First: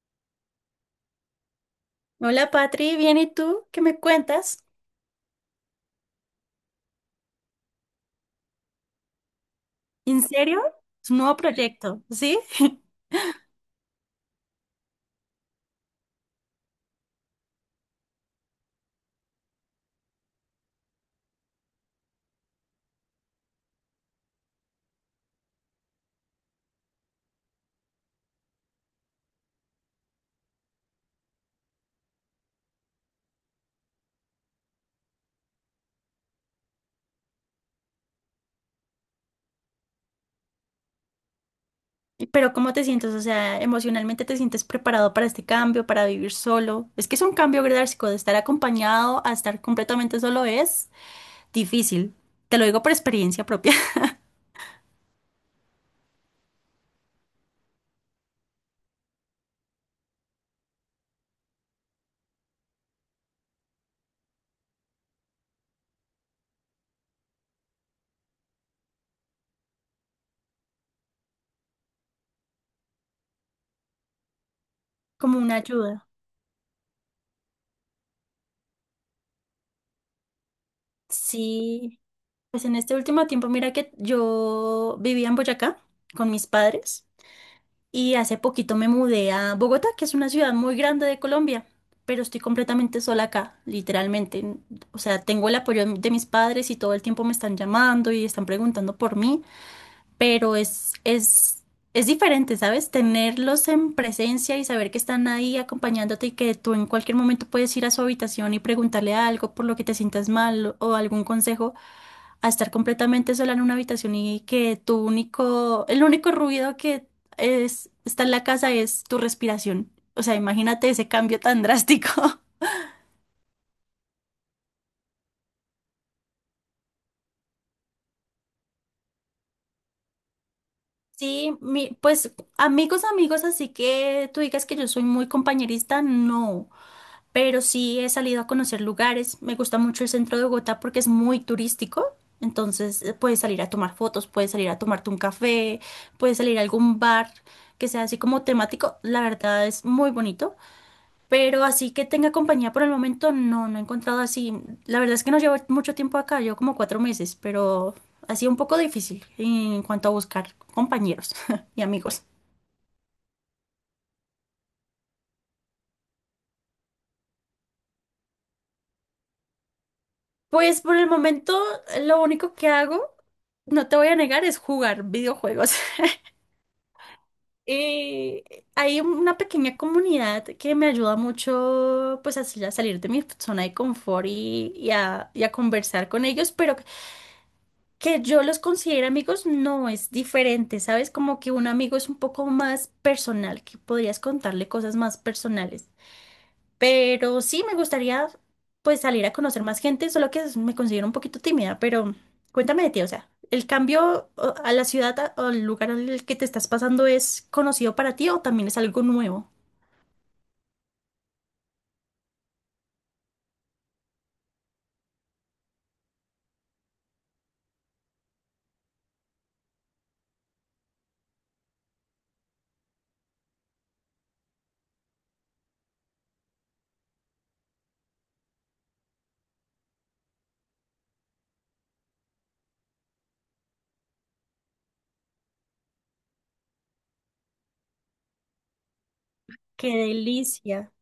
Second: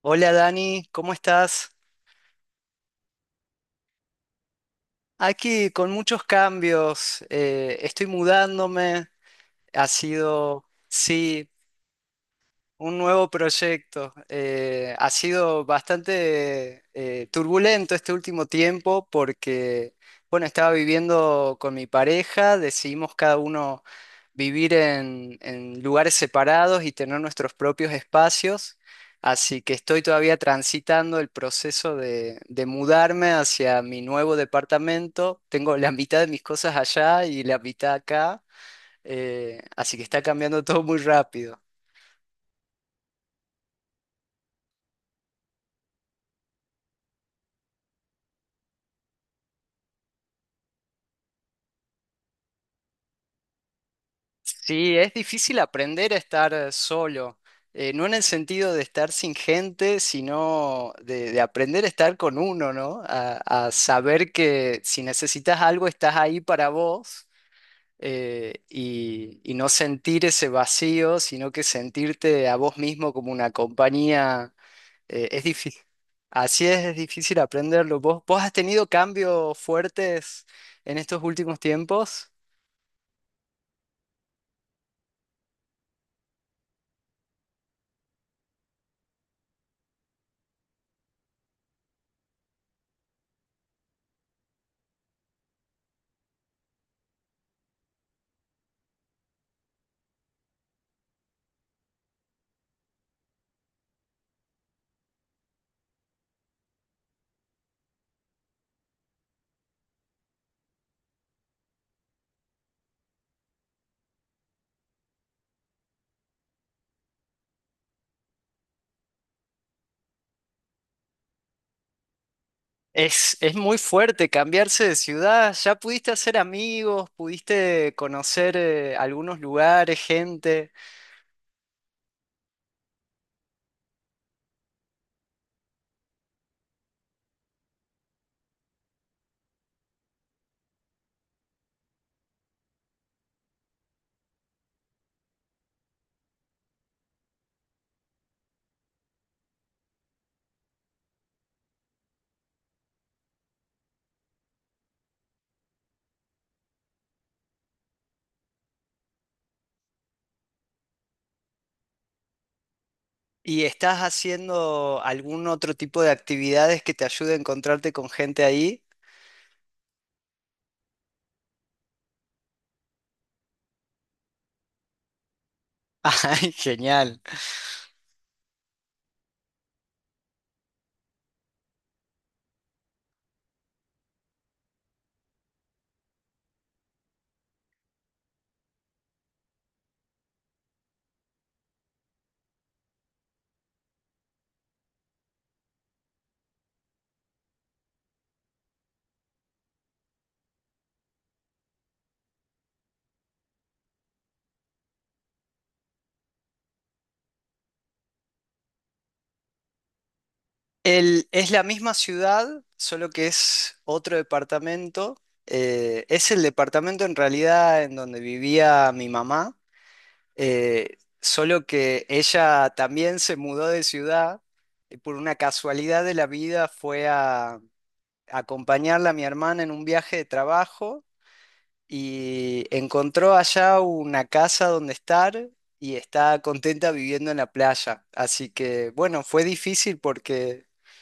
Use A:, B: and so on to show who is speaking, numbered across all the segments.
A: Hola Dani, ¿cómo estás?
B: Hola Patri, bien, ¿y tú? ¿Qué me cuentas?
A: Aquí con muchos cambios, estoy mudándome, ha
B: ¿En serio?
A: sido,
B: Es un nuevo
A: sí,
B: proyecto, ¿sí?
A: un nuevo proyecto. Ha sido bastante turbulento este último tiempo porque, bueno, estaba viviendo con mi pareja, decidimos cada uno vivir en lugares separados y tener nuestros propios espacios. Así que estoy todavía transitando el proceso de mudarme hacia mi nuevo departamento. Tengo la mitad de mis cosas allá y la mitad acá. Así que está cambiando todo muy rápido.
B: Pero ¿cómo te sientes? O sea, emocionalmente te sientes preparado para este cambio, para vivir solo. Es que es un cambio drástico, de estar acompañado a estar completamente solo es difícil. Te lo digo por experiencia propia,
A: Sí, es difícil aprender a estar solo, no en el sentido de estar sin gente, sino de aprender a estar con uno, ¿no? A saber que si necesitas algo estás ahí para vos, y no sentir ese vacío, sino que sentirte a vos mismo como una compañía,
B: como
A: es
B: una
A: difícil.
B: ayuda.
A: Así es difícil aprenderlo. Vos has tenido cambios fuertes en estos últimos
B: Sí,
A: tiempos?
B: pues en este último tiempo, mira que yo vivía en Boyacá con mis padres. Y hace poquito me mudé a Bogotá, que es una ciudad muy grande de Colombia, pero estoy completamente sola acá, literalmente. O sea, tengo el apoyo de mis padres y todo el tiempo me están llamando y están preguntando por mí, pero es diferente, ¿sabes? Tenerlos en presencia y saber que están ahí acompañándote y que tú en cualquier momento puedes ir a su habitación y preguntarle algo por lo que te sientas mal o algún consejo, a estar completamente sola en una habitación y que tu único, el único ruido que es, está en la casa es tu respiración. O sea, imagínate ese cambio tan drástico.
A: Es muy fuerte cambiarse de ciudad. Ya pudiste hacer amigos, pudiste conocer algunos lugares, gente,
B: Sí, pues amigos, amigos, así que tú digas que yo soy muy compañerista, no. Pero sí he salido a conocer lugares. Me gusta mucho el centro de Bogotá porque es muy turístico. Entonces puedes salir a tomar fotos, puedes salir a tomarte un café, puedes salir a algún bar que sea así como temático. La verdad es muy bonito. Pero así que tenga compañía por el momento, no, no he encontrado así. La verdad es que no llevo mucho tiempo acá, llevo como 4 meses, pero ha sido un poco difícil en cuanto a buscar compañeros y amigos.
A: y estás haciendo algún otro tipo de actividades que te ayude a encontrarte con gente ahí.
B: Pues por el momento lo único que hago, no te voy a negar, es jugar videojuegos.
A: Ay, genial.
B: Hay una pequeña comunidad que me ayuda mucho pues así a salir de mi zona de confort y a conversar con ellos, pero que yo los considere amigos no es diferente, ¿sabes? Como que un amigo es un poco más personal, que podrías contarle cosas más personales. Pero sí me gustaría pues salir a conocer más gente, solo que me considero un poquito tímida, pero cuéntame de ti, o sea, ¿el cambio a la ciudad o al lugar al que te estás pasando es conocido para ti o también es algo nuevo?
A: Es la misma ciudad, solo que es otro departamento. Es el departamento en realidad en donde vivía mi mamá. Solo que ella también se mudó de ciudad y por una casualidad de la vida fue a acompañarla a mi hermana en un viaje de trabajo y encontró allá una casa donde estar y está contenta viviendo en la playa. Así que bueno, fue
B: Qué
A: difícil porque
B: delicia,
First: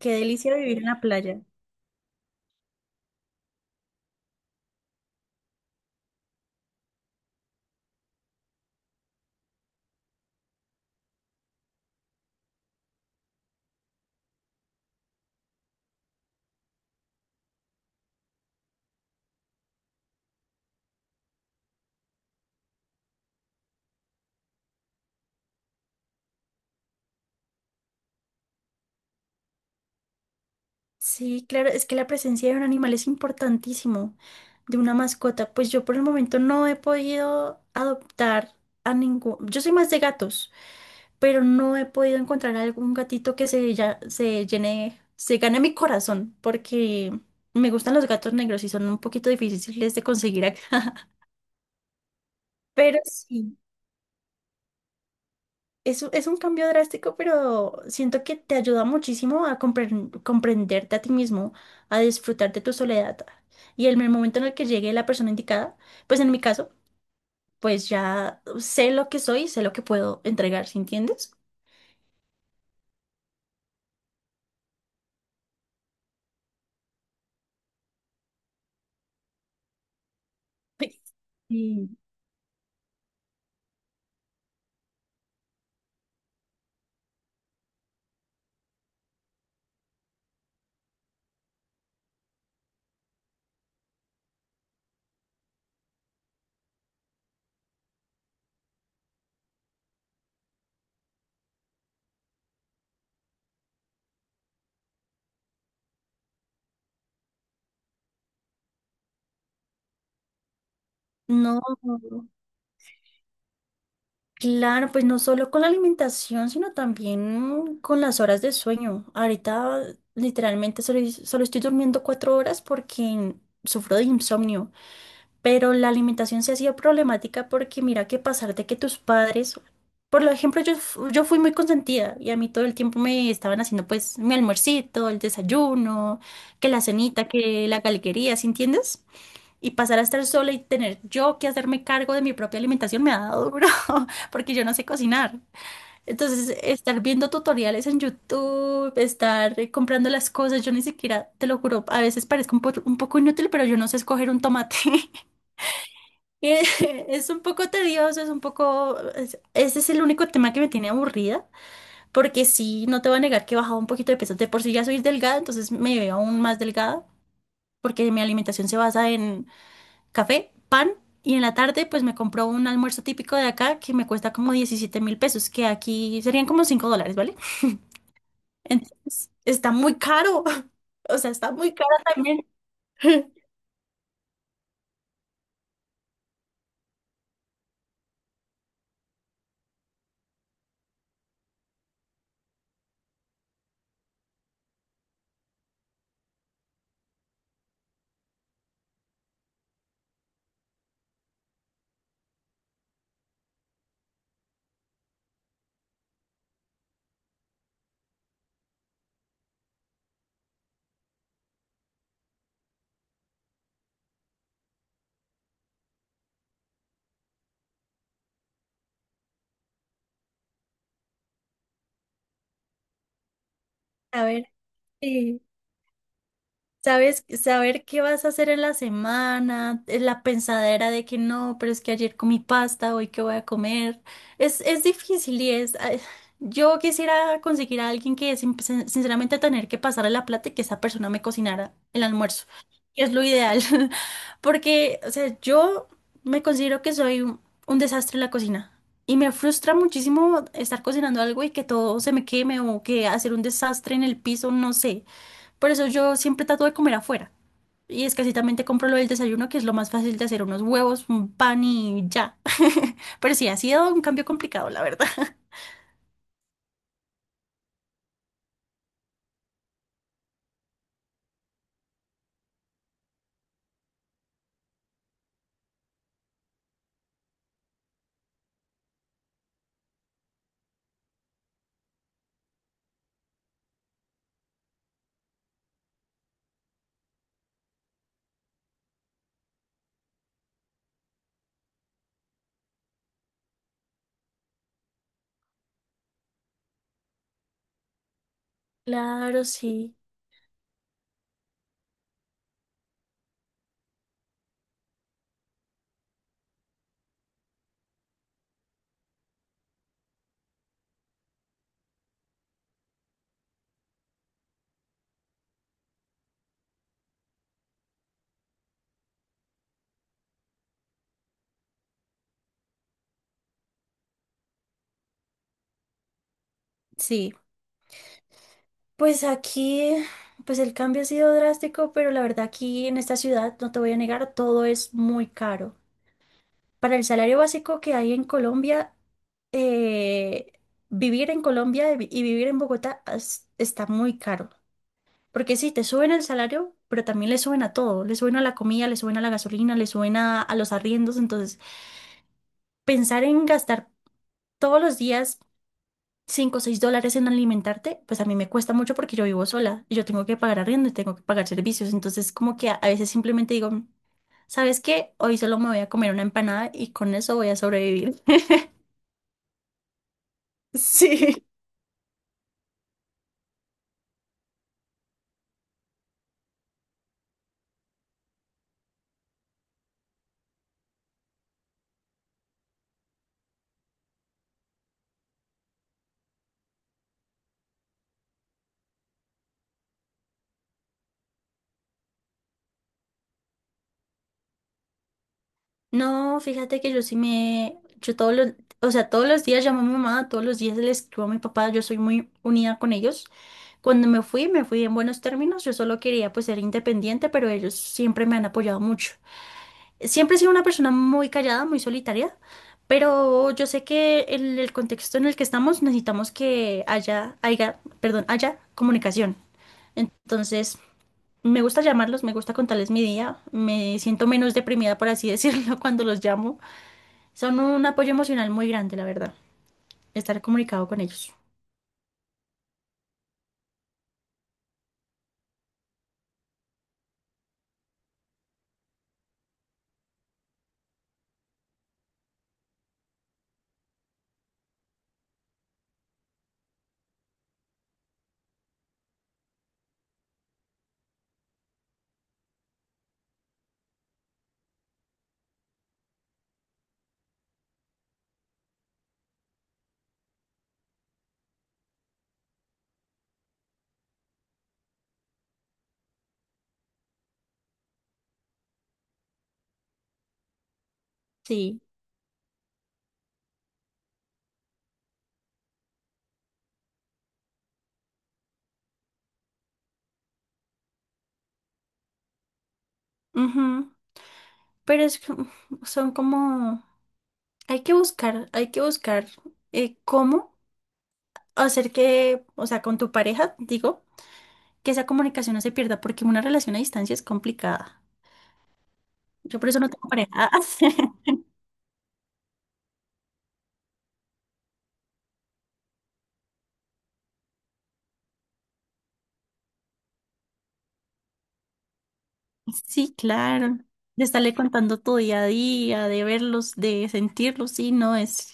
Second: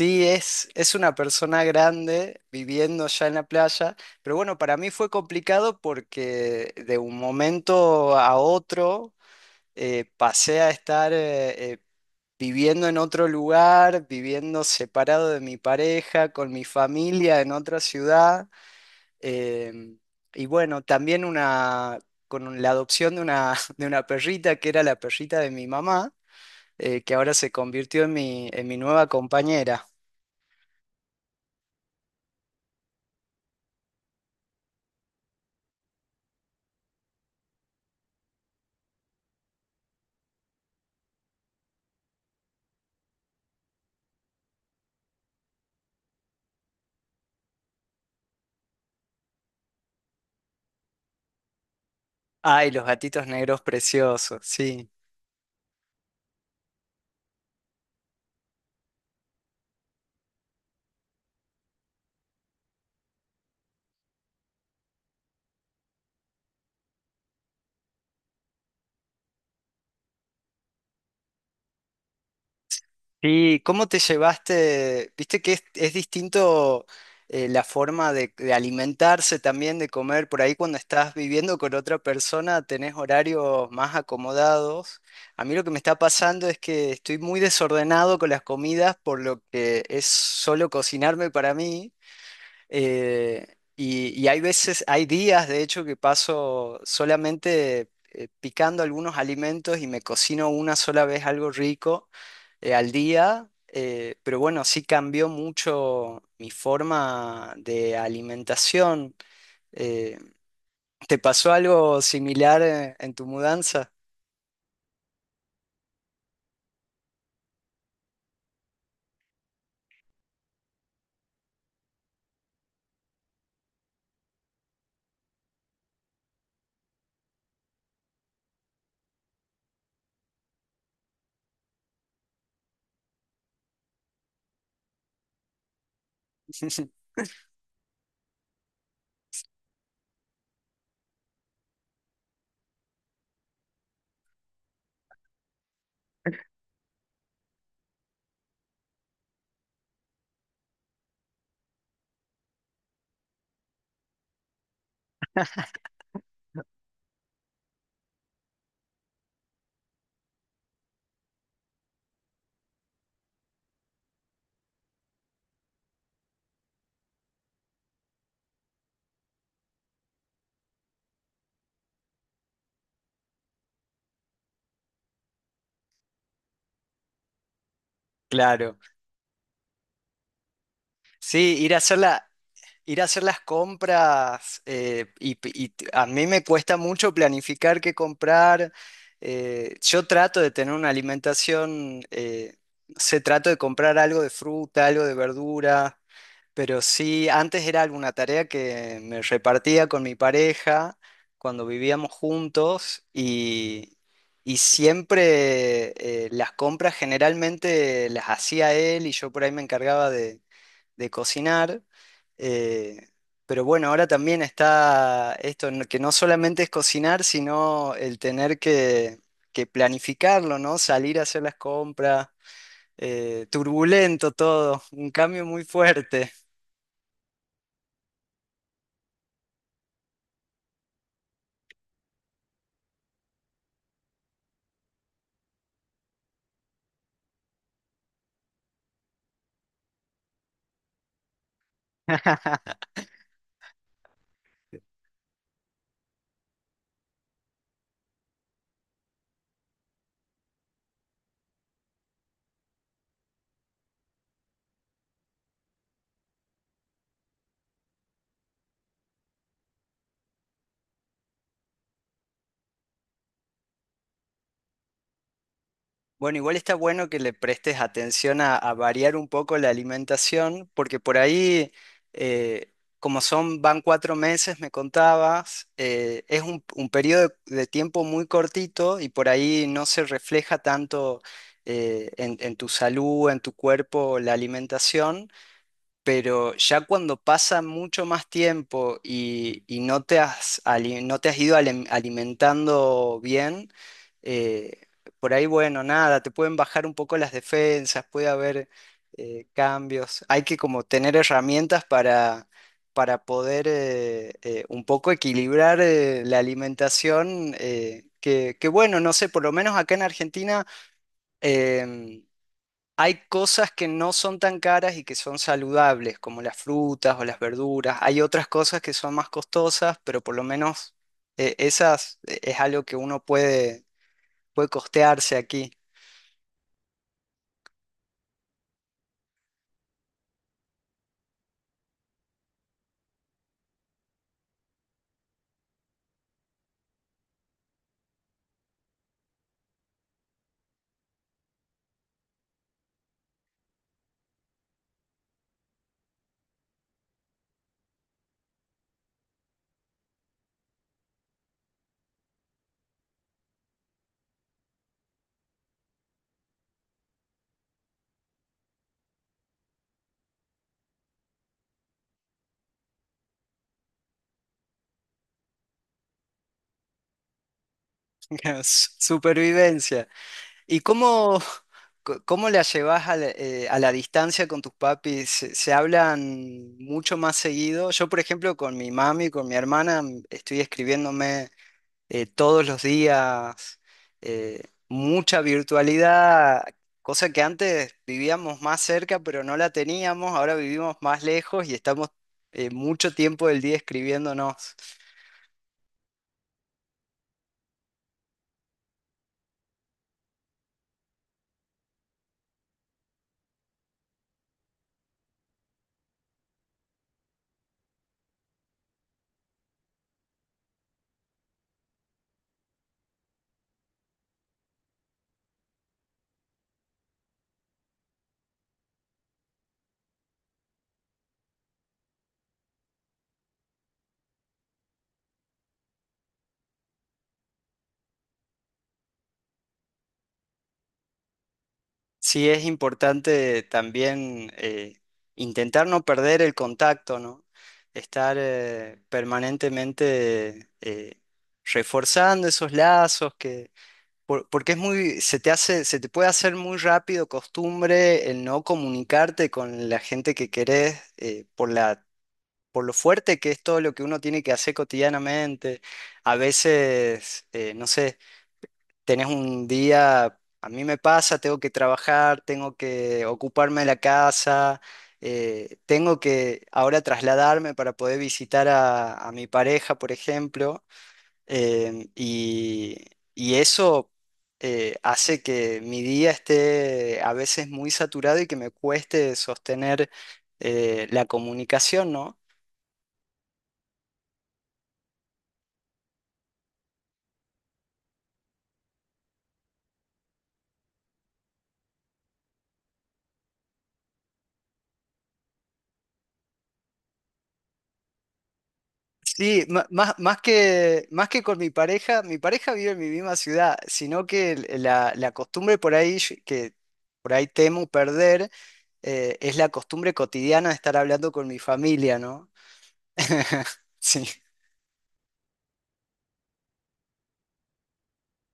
B: qué delicia vivir en
A: es
B: la
A: una
B: playa.
A: persona grande viviendo ya en la playa. Pero bueno, para mí fue complicado porque de un momento a otro pasé a estar viviendo en otro lugar, viviendo separado de mi pareja, con mi familia en otra ciudad. em, y bueno, también una, con la adopción de una, de una perrita que era la perrita de mi mamá, que ahora se convirtió en en mi nueva compañera.
B: Sí, claro, es que la presencia de un animal es importantísimo, de una mascota. Pues yo por el momento no he podido adoptar a ningún. Yo soy más de gatos, pero no he podido encontrar algún gatito que se llene, se gane mi corazón, porque me gustan los gatos negros y son un poquito difíciles de conseguir acá.
A: Ay, los
B: Pero
A: gatitos
B: sí,
A: negros preciosos, sí.
B: es un cambio drástico, pero siento que te ayuda muchísimo a comprenderte a ti mismo, a disfrutar de tu soledad. Y en el momento en el que llegue la persona indicada, pues en mi caso, pues ya sé lo que soy, sé lo que puedo entregar, ¿sí entiendes?
A: Sí, ¿cómo te llevaste? Viste que es distinto la forma de alimentarse también, de comer. Por ahí cuando estás viviendo con
B: Sí.
A: otra persona tenés horarios más acomodados. A mí lo que me está pasando es que estoy muy desordenado con las comidas, por lo que es solo cocinarme para mí. Eh, y hay veces, hay días de hecho que paso solamente picando algunos alimentos y me cocino una sola vez algo rico al día. Pero bueno, sí cambió mucho mi forma de alimentación. Eh, ¿Te pasó
B: No.
A: algo similar en tu mudanza?
B: Claro, pues no solo con la alimentación, sino también con las horas de sueño. Ahorita literalmente solo estoy durmiendo 4 horas porque sufro de insomnio, pero la alimentación se ha sido problemática porque mira que pasar de que tus padres, por ejemplo, yo fui muy consentida y a mí todo el tiempo me estaban haciendo pues mi almuercito, el desayuno, que la cenita, que la galguería, ¿sí entiendes? Y pasar a estar sola y tener yo que hacerme cargo de mi propia alimentación me ha dado duro, porque yo no sé cocinar. Entonces, estar viendo tutoriales en YouTube, estar comprando las cosas, yo ni siquiera, te lo juro, a veces parezco un poco inútil, pero yo no sé escoger un tomate. Y es un poco tedioso, es un poco... Ese es el único tema que me tiene aburrida, porque sí, no te voy a negar que he bajado un poquito de peso. De por sí ya soy delgada, entonces me veo aún más delgada, porque mi alimentación se basa en café, pan y en la tarde pues me compró un almuerzo típico de acá que me cuesta como 17.000 pesos, que aquí serían como $5, ¿vale?
A: Claro,
B: Entonces, está muy caro, o sea, está
A: sí, ir
B: muy
A: a
B: caro
A: hacerla.
B: también.
A: Ir a hacer las compras a mí me cuesta mucho planificar qué comprar. Yo trato de tener una alimentación, no sé, trato de comprar algo de fruta, algo de verdura, pero sí, antes era alguna tarea que me repartía con mi pareja cuando vivíamos juntos y siempre las compras generalmente las hacía él y yo por ahí me encargaba de cocinar. eh, pero bueno, ahora también está esto, que no solamente es cocinar, sino el tener que planificarlo, ¿no? Salir a hacer las compras,
B: A
A: turbulento
B: ver.
A: todo, un
B: Sí.
A: cambio muy fuerte.
B: Sabes, saber qué vas a hacer en la semana, la pensadera de que no, pero es que ayer comí pasta, hoy qué voy a comer. Es difícil y es. Ay, yo quisiera conseguir a alguien que sinceramente tener que pasarle la plata y que esa persona me cocinara el almuerzo. Que es lo ideal. Porque, o sea, yo me considero que soy un desastre en la cocina. Y me frustra muchísimo estar cocinando algo y que todo se me queme o que hacer un desastre en el piso, no sé. Por eso yo siempre trato de comer afuera. Y escasitamente compro lo del desayuno, que es lo más fácil de hacer, unos huevos, un pan y ya. Pero sí, ha sido un cambio complicado, la verdad.
A: Bueno, igual está bueno que le prestes atención a variar un poco la alimentación, porque por ahí, eh, como son, van 4 meses, me contabas, es un periodo de tiempo muy cortito y por ahí no se refleja tanto en tu salud, en tu cuerpo, la alimentación, pero ya cuando pasa mucho más tiempo y no te has, no te has ido alimentando bien, eh, por ahí, bueno, nada, te pueden bajar un poco las defensas, puede haber
B: Claro, sí.
A: cambios. Hay que como tener herramientas para poder un poco equilibrar la alimentación, que bueno, no sé, por lo menos acá en Argentina... em, Hay cosas que no son tan caras y que son saludables, como las frutas o las verduras. Hay otras cosas que son más costosas, pero por lo menos esas es algo que uno puede, puede costearse aquí.
B: Sí. Pues aquí, pues el cambio ha sido drástico, pero la verdad aquí en esta ciudad, no te voy a negar, todo es muy caro. Para el salario básico que hay en Colombia, eh, vivir en Colombia y vivir en Bogotá está muy caro. Porque sí, te suben el salario, pero también le suben a todo. Le suben a la comida, le suben a la gasolina, le suben a los arriendos. Entonces, pensar en gastar todos los días cinco o 6 dólares en alimentarte, pues a mí me cuesta mucho porque yo vivo sola y yo tengo que pagar arriendo y tengo que pagar servicios. Entonces, como que a veces simplemente digo, "Mm, ¿sabes qué? Hoy solo me voy a comer una empanada y con eso voy a sobrevivir".
A: Supervivencia. ¿Y
B: Sí.
A: cómo la llevas a la a la distancia con tus papis? Se hablan mucho más seguido? Yo, por ejemplo, con mi mami, con mi hermana, estoy escribiéndome. Todos los días, mucha virtualidad, cosa que antes vivíamos más cerca, pero no la teníamos, ahora vivimos más lejos y estamos mucho tiempo del día escribiéndonos.
B: No, fíjate que yo sí me, yo todos los, o sea, todos los días llamo a mi mamá, todos los días le escribo a mi papá, yo soy muy unida con ellos. Cuando me fui en buenos términos. Yo solo quería pues ser independiente, pero ellos siempre me han apoyado mucho. Siempre he sido una persona muy callada, muy solitaria, pero yo sé que en el contexto en el que estamos necesitamos que haya comunicación. Entonces, me gusta llamarlos, me gusta contarles mi día. Me siento menos deprimida, por así decirlo, cuando los llamo. Son un apoyo emocional muy grande, la verdad, estar comunicado con ellos.
A: Sí es importante también intentar no perder el contacto, ¿no? Estar permanentemente reforzando esos lazos que porque es muy, se te hace, se te puede hacer muy rápido costumbre el no comunicarte con la gente que querés, por lo fuerte que es todo lo que uno tiene que hacer cotidianamente. A veces, no sé, tenés un día, a mí me pasa, tengo que trabajar, tengo que ocuparme de la casa, tengo que ahora trasladarme para poder visitar a mi pareja, por ejemplo.
B: Sí.
A: Em, y, y eso hace que mi día esté a veces muy saturado y que me cueste sostener la comunicación, ¿no?
B: Ujú. Pero es, que, son como. Hay que buscar cómo hacer que, o sea, con tu pareja, digo, que esa comunicación no se pierda, porque una relación a distancia es complicada. Yo
A: Sí,
B: por eso no tengo
A: más,
B: pareja.
A: más que con mi pareja vive en mi misma ciudad, sino que la costumbre por ahí que por ahí temo perder, es la costumbre cotidiana de estar hablando con mi familia, ¿no?
B: Sí, claro. De
A: Sí.
B: estarle contando tu día a día, de verlos, de sentirlos, sí, no,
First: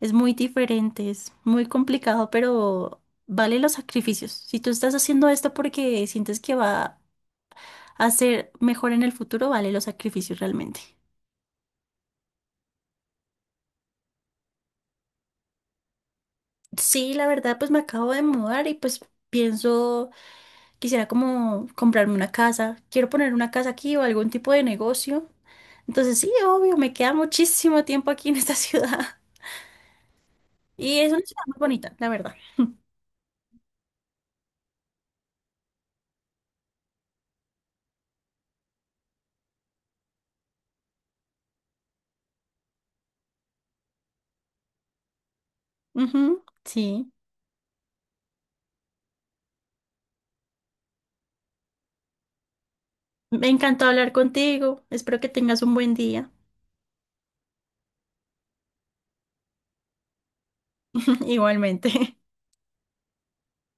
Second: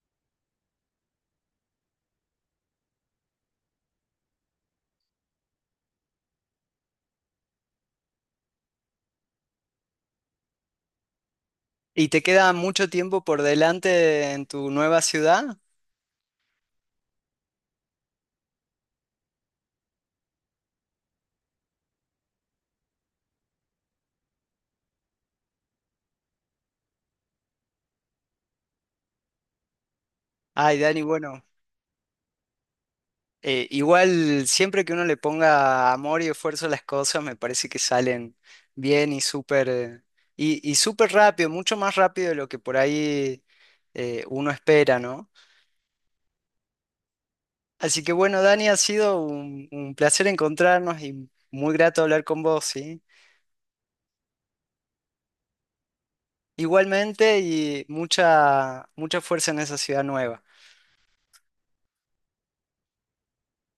B: es muy diferente, es muy complicado, pero vale los sacrificios. Si tú estás haciendo esto porque sientes que va a ser mejor en el futuro, vale los sacrificios realmente.
A: ¿Y te queda mucho tiempo por delante en tu nueva ciudad?
B: Sí, la verdad, pues me acabo de mudar y pues pienso, quisiera como comprarme una casa. Quiero poner una casa aquí o algún tipo de negocio. Entonces sí, obvio, me queda muchísimo tiempo aquí en esta ciudad.
A: Ay,
B: Y
A: Dani,
B: es una
A: bueno,
B: ciudad muy bonita, la verdad.
A: igual siempre que uno le ponga amor y esfuerzo a las cosas, me parece que salen bien y súper y súper rápido, mucho más rápido de lo que por ahí uno espera, ¿no?
B: Ujú, sí.
A: Así que bueno, Dani, ha sido un placer encontrarnos y muy grato hablar con vos, ¿sí?
B: Me encantó hablar contigo. Espero que tengas un buen día.
A: Igualmente y mucha mucha fuerza en esa ciudad nueva.
B: Igualmente.